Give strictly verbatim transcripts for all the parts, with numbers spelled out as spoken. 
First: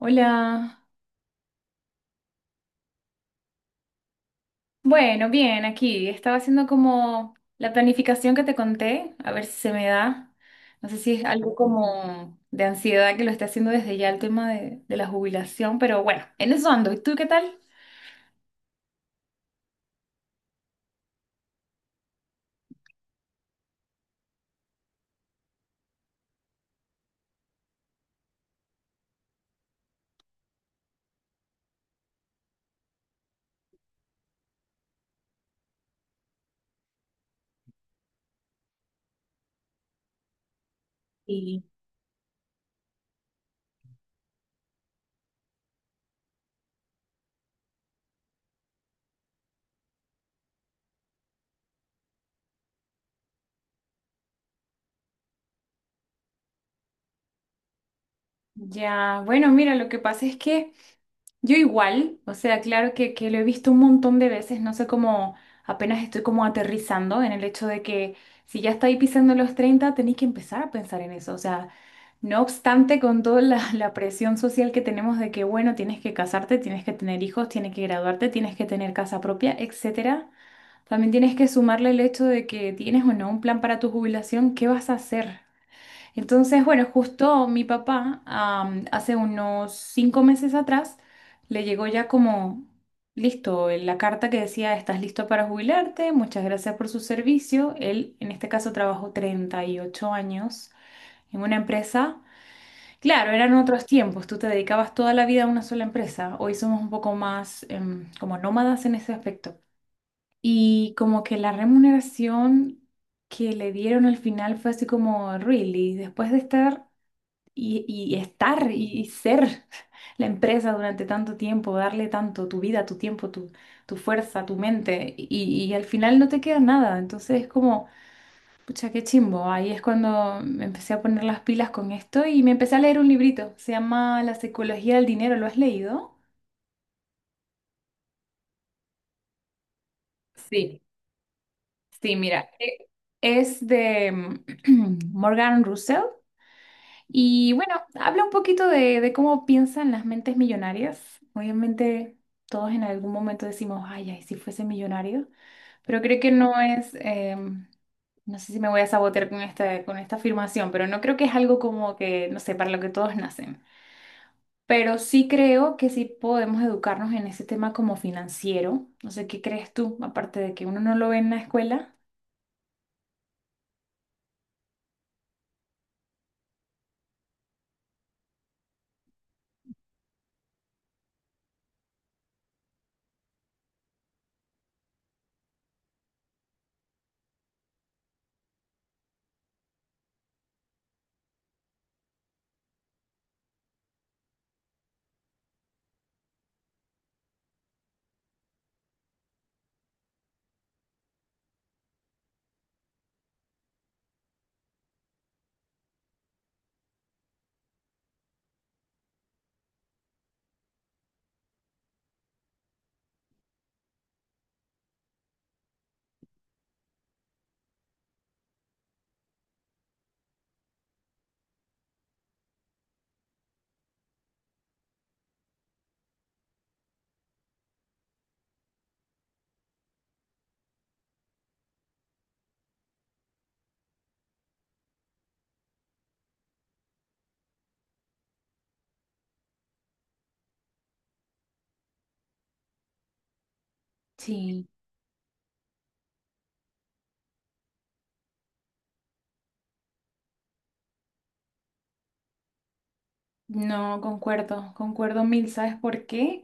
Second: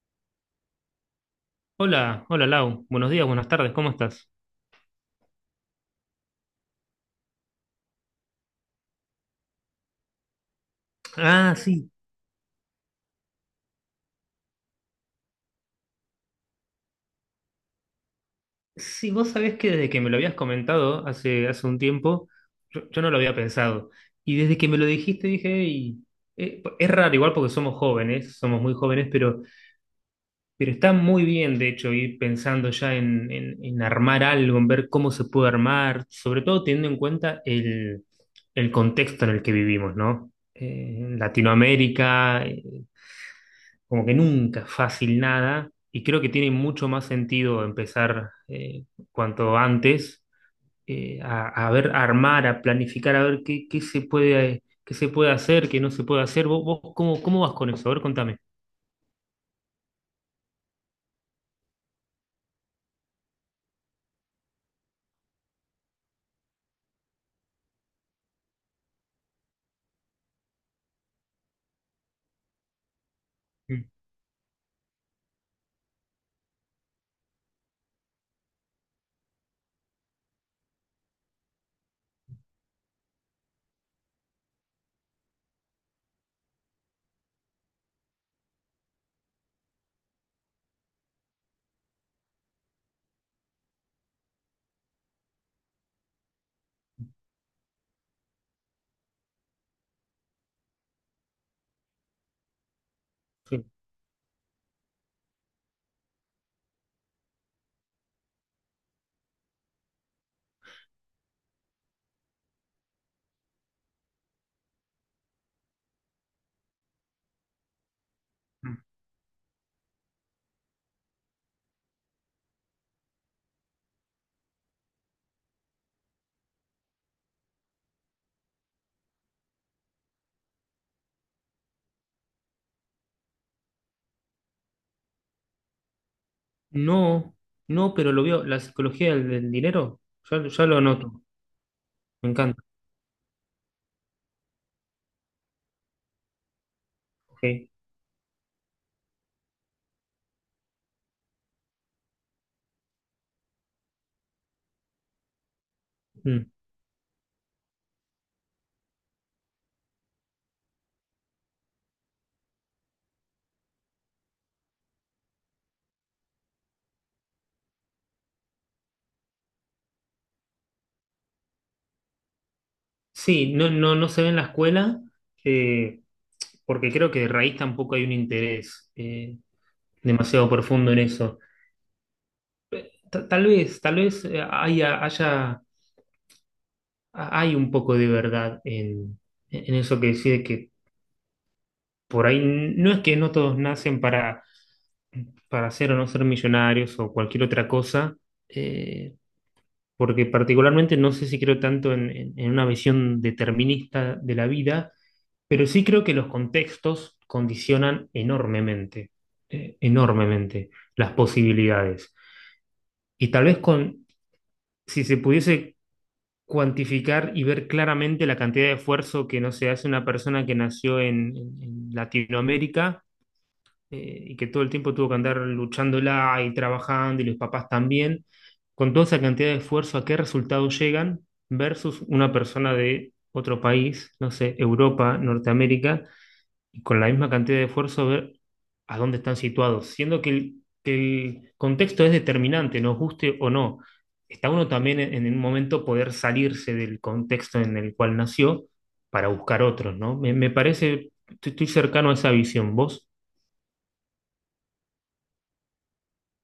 Hola. Hola, hola Lau, buenos días, buenas tardes, ¿cómo estás? Bueno, bien, aquí. Estaba haciendo como la planificación que te conté, a ver si se me da. No sé si es algo Ah, sí, como de ansiedad que lo esté haciendo desde ya el tema de, de la jubilación, pero bueno, en eso ando. ¿Y tú qué tal? sí, vos sabés que desde que me lo habías comentado hace, hace un tiempo, yo, yo no lo había pensado. Y desde que me lo dijiste dije, "Ey, eh, es raro igual porque somos jóvenes, somos muy jóvenes, pero, pero está muy bien de hecho ir pensando ya en, en- en armar algo, en ver cómo se puede armar, sobre todo teniendo en cuenta el, el contexto en el que vivimos, ¿no? Eh, Y Latinoamérica. Como que nunca fácil nada, y creo que tiene mucho más sentido empezar eh, cuanto antes eh, a, a ver, a armar, a planificar, a ver qué, qué se puede, eh, qué se puede hacer, qué no se puede hacer. ¿Vos, vos cómo, ¿cómo vas con eso? A ver, contame. ya, bueno, mira, lo que pasa es que yo igual, o sea, claro que, que lo he visto un montón de veces, no sé cómo apenas estoy como aterrizando en el hecho de que si ya estáis pisando los treinta tenéis que empezar a pensar en eso, o sea, no obstante con toda la, Mm, la presión social que tenemos de que, bueno, tienes que casarte, tienes que tener hijos, tienes que graduarte, tienes que tener casa propia, etcétera, también tienes que sumarle el hecho de que tienes o no un plan para tu jubilación. ¿Qué vas a hacer? Entonces, bueno, justo mi papá, am, hace unos cinco meses atrás, le llegó ya como listo la carta que decía: "Estás listo para jubilarte, muchas gracias por su servicio". Él, en este caso, trabajó treinta y ocho años en una empresa. Claro, eran sí. otros tiempos, tú te dedicabas toda la vida a una sola empresa. Hoy somos un poco más, em, como nómadas en ese aspecto. Y como que la remuneración que le dieron al final fue así como, really, después de estar y, y estar Mm. y, ser la empresa durante tanto tiempo, darle tanto tu vida, tu tiempo, tu, tu fuerza, tu mente, y, y al final no te queda nada. Entonces es como, pucha, qué chimbo. Ahí es cuando me empecé a poner las pilas con esto y me empecé a leer un librito. Se llama La psicología del dinero. ¿Lo has leído? No, no, pero lo veo, la psicología del, del dinero, ya, ya lo Sí, anoto. sí, Me mira, encanta. e- es de Morgan Russell. Y Ok. bueno, habla un poquito de, de cómo piensan las mentes millonarias. Obviamente todos en algún momento decimos, ay, ay, si fuese millonario, pero creo que Mm. no es, em, no sé si me voy a sabotear con esta, con esta afirmación, pero no creo que es algo como que, no sé, para lo que todos nacen. Pero sí creo que sí podemos educarnos en ese tema como financiero. No sé, ¿qué crees tú? Aparte de que uno no lo ve en la escuela. Sí, no, no, no se ve en la escuela, eh, porque creo que de raíz tampoco hay un interés eh, demasiado profundo en eso. ta- tal vez, tal vez eh, haya, haya- hay un poco de verdad en, en eso que decide que por ahí no es que no todos nacen para, para ser o no ser millonarios o cualquier otra cosa, eh, porque particularmente no sé si creo tanto en, en- en una visión determinista de la vida, pero sí creo que los contextos condicionan enormemente, eh, enormemente las posibilidades. Y tal vez con, si se pudiese cuantificar y ver claramente la cantidad de esfuerzo que, no se hace una persona que nació en, en- en Latinoamérica, eh, y que todo el tiempo tuvo que andar luchándola y trabajando y los papás también, con toda esa cantidad de esfuerzo, ¿a qué resultado llegan versus una persona de otro país, no sé, Europa, Norteamérica? Y con la misma cantidad de esfuerzo ver a dónde están situados, siendo que el, que el contexto es determinante, nos guste o no. Está Sí. uno también en, en un momento poder salirse del contexto en el cual nació para buscar otros, ¿no? Me, me parece, estoy, estoy cercano a esa visión, ¿vos? No, concuerdo, concuerdo mil, ¿sabes por qué?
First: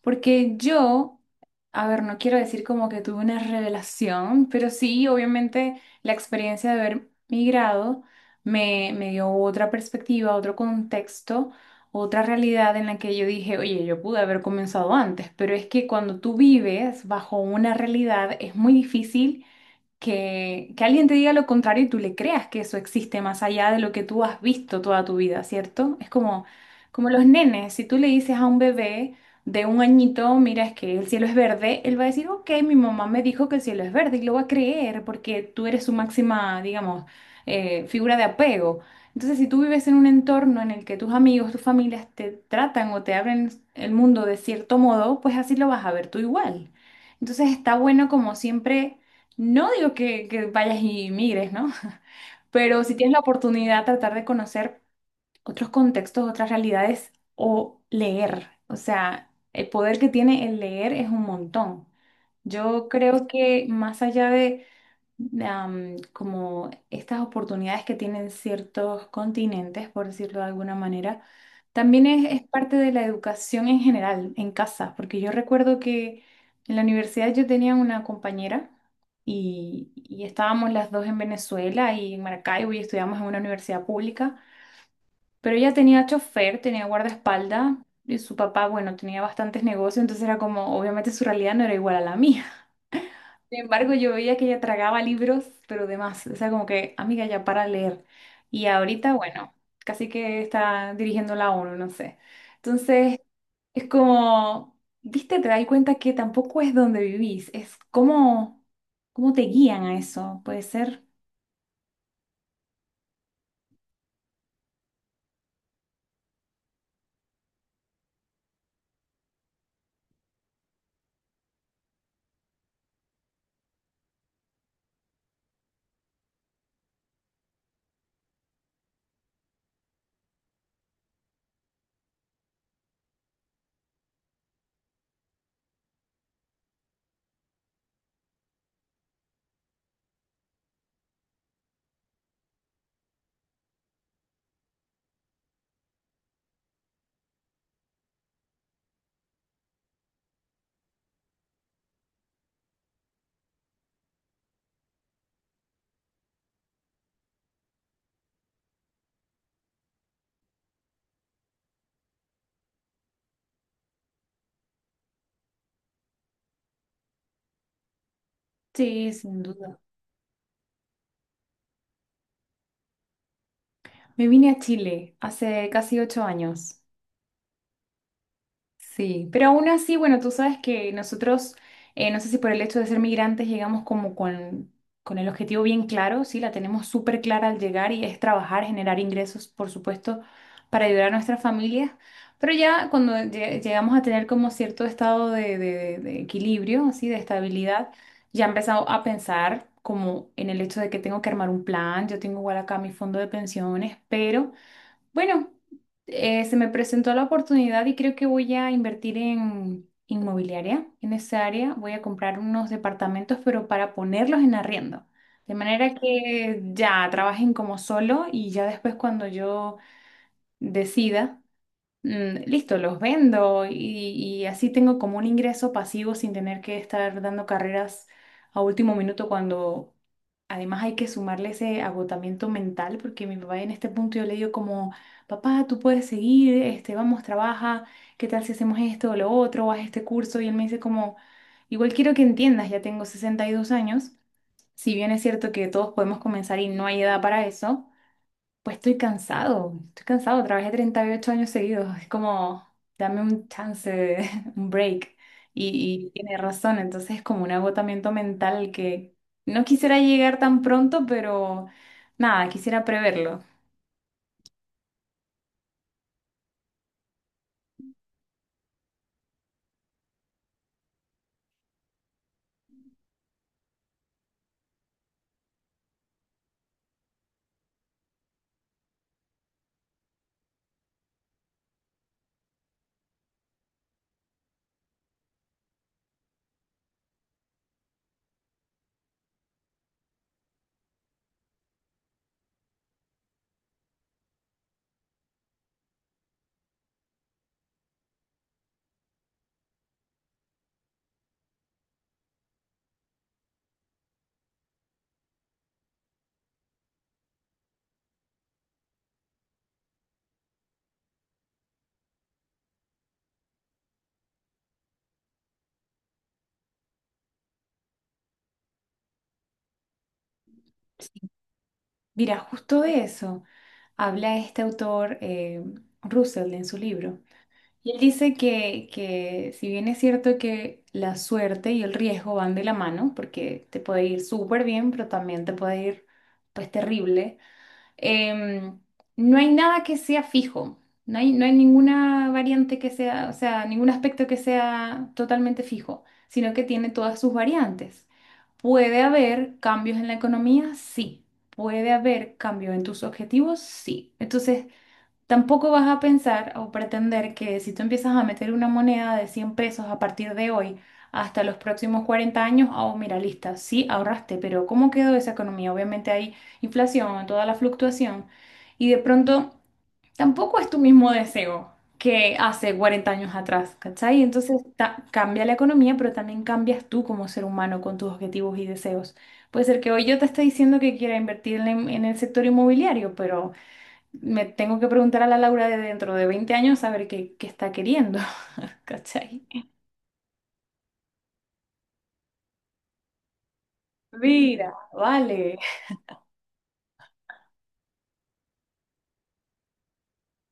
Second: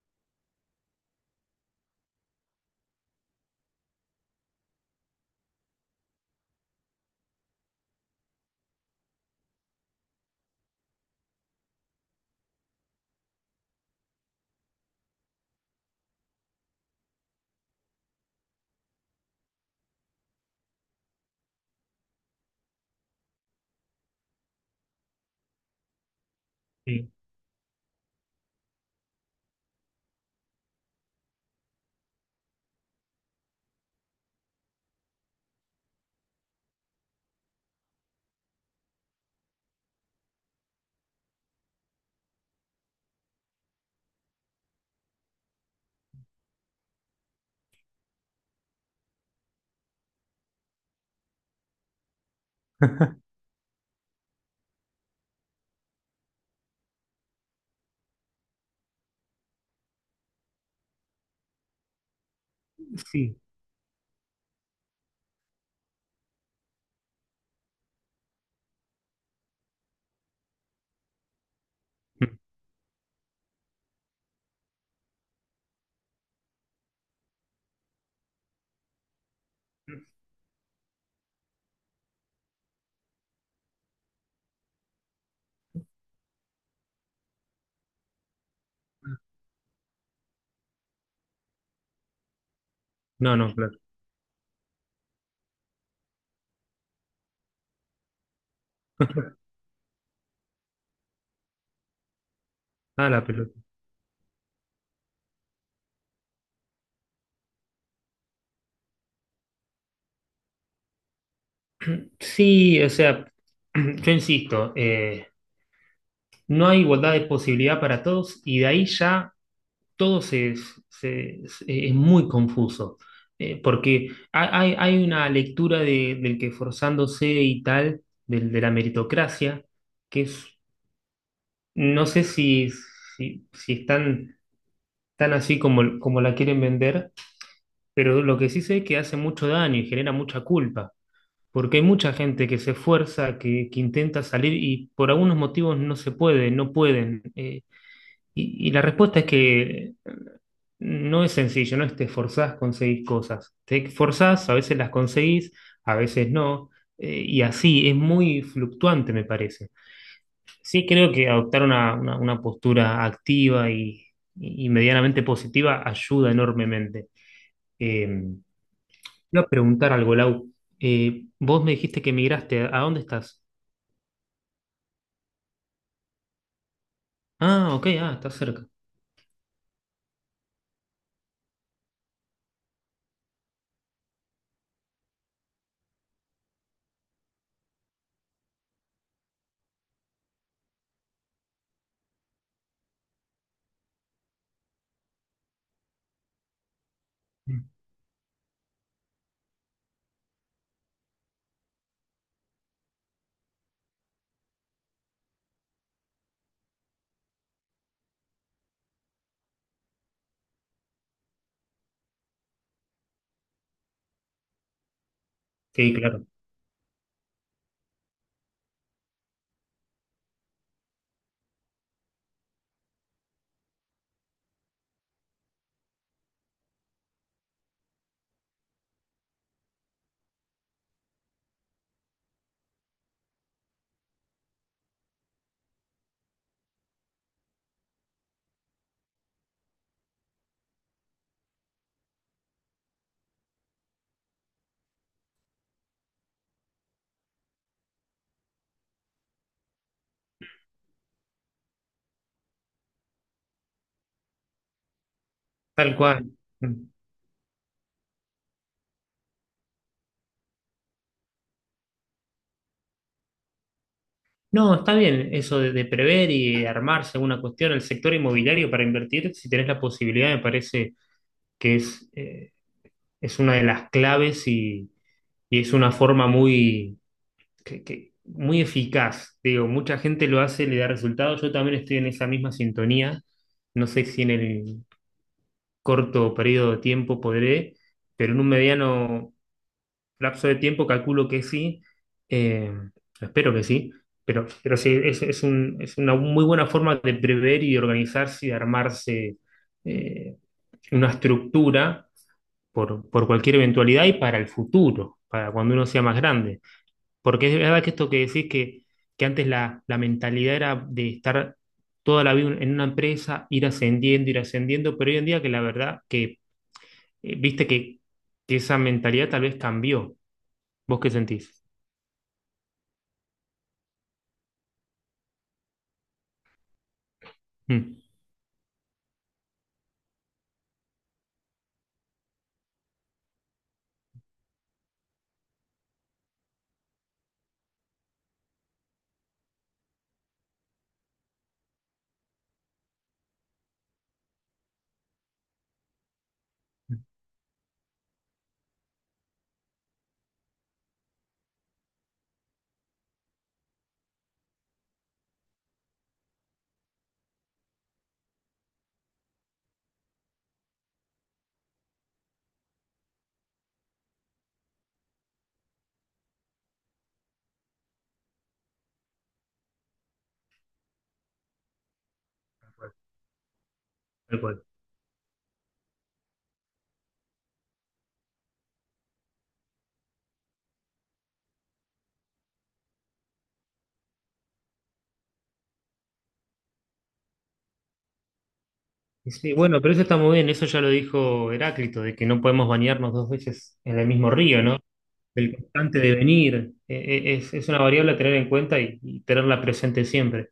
Porque yo, a ver, no quiero decir como que tuve una revelación, pero sí, obviamente la experiencia de haber migrado me, me dio otra perspectiva, otro contexto, otra realidad en la que yo dije, oye, yo pude haber comenzado antes, pero es que cuando tú vives bajo una realidad es muy difícil que, que alguien te diga lo contrario y tú le creas que eso existe más allá de lo que tú has visto toda tu vida, ¿cierto? Es como, Sí, como los nenes, si tú le dices a un bebé de un añito, mira, es que el cielo es verde, él va a decir, ok, mi mamá me dijo que el cielo es verde y lo va a creer porque tú eres su máxima, digamos, eh, figura de apego. Entonces, si tú vives en un entorno en el que tus amigos, tus familias te tratan o te abren el mundo de cierto modo, pues así lo vas a ver tú igual. Entonces está bueno como siempre, no digo que, que vayas y migres, ¿no? Pero si tienes la oportunidad, tratar de conocer otros contextos, otras realidades o leer. O sea, el poder que tiene el leer es un montón. Yo creo sí. que más allá de am, como estas oportunidades que tienen ciertos continentes, por decirlo de alguna manera, también es, Mm. es parte de la educación en general, en casa, porque yo recuerdo que en la universidad yo tenía una compañera y, y estábamos las dos en Venezuela y en Maracaibo y estudiamos en una universidad pública, pero ella tenía chofer, tenía guardaespaldas y su papá, bueno, tenía bastantes negocios, entonces era como, obviamente su realidad no era igual a la mía. No, no, Sin claro. embargo, yo veía que ella tragaba libros, pero demás. O sea, como que, amiga, ya para leer. Y ahorita, bueno, casi que está dirigiendo la ONU, no sé. Ah, Entonces, la pelota. es como, viste, te das cuenta que tampoco es donde vivís, es cómo, cómo te guían a eso, ¿puede ser? Sí, o sea, yo insisto, eh, no hay igualdad de posibilidad para todos y de ahí ya todo se, se- se- es muy confuso, eh, porque ha- hay, hay una lectura de- del que forzándose y tal, del- de la meritocracia, que es, no sé si, si, ¿si es tan, tan así como, como la quieren vender? Pero lo que sí sé es que hace mucho daño y genera mucha culpa, porque hay mucha gente que se esfuerza, que, que intenta salir y por algunos motivos no se puede, no pueden. Eh, y, y la respuesta es que no es sencillo, no es te esforzás, conseguís cosas. Te esforzás, a veces las conseguís, a veces no, eh, y así es muy fluctuante, me parece. Sí creo que adoptar una, una- una postura activa y, y medianamente positiva ayuda enormemente. Eh, Sí, Te sin iba a duda. preguntar algo, Lau. Eh, vos me dijiste que migraste, ¿a dónde estás? Me vine a Chile hace casi ocho años. Ah, ok, ah, estás cerca. Sí, pero aún así, bueno, tú sabes que nosotros, eh, no sé si por el hecho de ser migrantes llegamos como con, con el objetivo bien claro, sí, la tenemos súper clara al llegar y es trabajar, generar ingresos, por supuesto, para ayudar a nuestras familias, pero ya cuando lle- llegamos a tener como cierto estado de, de- de equilibrio, así, de Mm. estabilidad, ya he empezado a pensar como en el hecho de que tengo que armar un plan. Yo tengo igual acá mi fondo de pensiones, pero... Bueno, eh, se me presentó la oportunidad y creo que voy a invertir en inmobiliaria, en esa área. Voy a comprar unos departamentos, pero para ponerlos en arriendo. De manera Sí, claro, que ya trabajen como solo y ya después cuando yo decida, mm, listo, los vendo y, y así tengo como un ingreso pasivo sin tener que estar dando carreras a último minuto cuando... Además hay que sumarle ese agotamiento mental, porque mi papá en este punto yo le digo como, papá, tú puedes seguir, este, vamos, trabaja, ¿qué tal si hacemos esto o lo otro, o haz este curso? Y él me dice como, igual quiero que entiendas, ya tengo sesenta y dos años, si bien es cierto que todos podemos comenzar y no hay edad para eso, pues estoy cansado, estoy cansado, trabajé treinta y ocho años seguidos, es como, dame un chance, de- un break. tal Y, y cual. tiene razón, Mm. entonces es como un agotamiento mental que no quisiera llegar tan pronto, pero nada, quisiera preverlo. No, está bien eso de, de prever y armarse una cuestión. El sector inmobiliario para invertir, si tenés la posibilidad, me parece que es, eh, es una de las claves y, y es una forma muy, que- que- muy eficaz. Digo, mucha gente lo hace, le da resultados. Yo también estoy en esa misma sintonía. No sé si en el corto periodo de tiempo podré, pero en un mediano lapso de tiempo, calculo que sí, eh, espero que sí, pero, pero sí, es, es un- es una muy buena forma de prever y de organizarse y de armarse eh, una estructura por, por cualquier eventualidad y para el futuro, para cuando uno sea más grande. Porque es verdad que esto que decís que, que antes la, la mentalidad era de estar toda la vida en una empresa, ir ascendiendo, ir ascendiendo, pero hoy en día que la verdad que eh, viste que que esa mentalidad tal vez cambió. ¿Vos qué Sí. sentís? Mira, justo de eso habla este autor eh, Russell en su libro. Y Mm, él dice que, que si bien es cierto que la suerte y el riesgo van de la mano, porque te puede ir súper bien, pero también te puede ir pues terrible, em, no hay nada que sea fijo, no hay, no hay ninguna variante que sea, o sea, ningún aspecto que sea totalmente fijo, sino que tiene todas sus variantes. ¿Puede haber cambios en la economía? Sí. ¿Puede haber cambios en tus objetivos? Sí. Entonces... Tampoco vas a pensar o pretender que si tú empiezas a meter una moneda de cien pesos a partir de hoy hasta los próximos cuarenta años, oh, mira, lista, sí ahorraste, pero ¿cómo quedó esa economía? Obviamente hay inflación, toda la fluctuación, y de pronto tampoco es tu mismo deseo que hace tal cuarenta años atrás, ¿cachai? cual. Entonces ta- cambia la economía, pero también cambias tú como ser humano con tus objetivos y deseos. Puede ser que hoy yo te esté diciendo que quiera invertir en, en el sector inmobiliario, pero me tengo que preguntar a la Laura de dentro de veinte años a ver qué, qué está queriendo, Y ¿cachai? sí, bueno, pero eso está muy bien, eso ya lo dijo Heráclito, de que no podemos bañarnos dos veces en el mismo río, Mira, ¿no? El vale. constante devenir, eh, eh, es, es una variable a tener en cuenta y, y tenerla presente siempre.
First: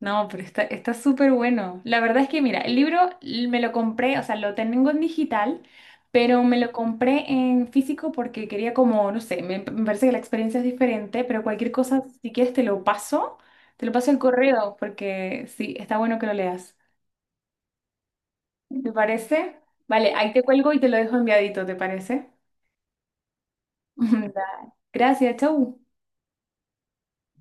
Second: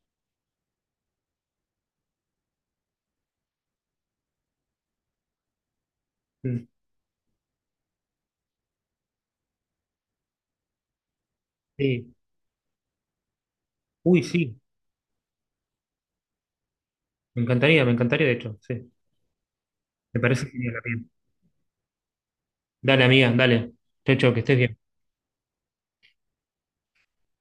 No, pero está, está súper bueno. La verdad es que, mira, el libro l- me lo compré, o sea, lo tengo en digital, pero me Mm, lo compré en físico porque quería como, no sé, me, me parece que la experiencia es diferente, pero cualquier cosa, sí. si quieres, te lo paso, te lo paso el Uy, sí, correo, porque sí, está bueno que lo leas. me encantaría, me encantaría, de hecho, ¿Te sí. parece? Vale, Me ahí te parece cuelgo genial y la te lo piel. dejo enviadito, ¿te parece? Dale, amiga, dale. Chau, chau, que Da. estés bien. Gracias, chau.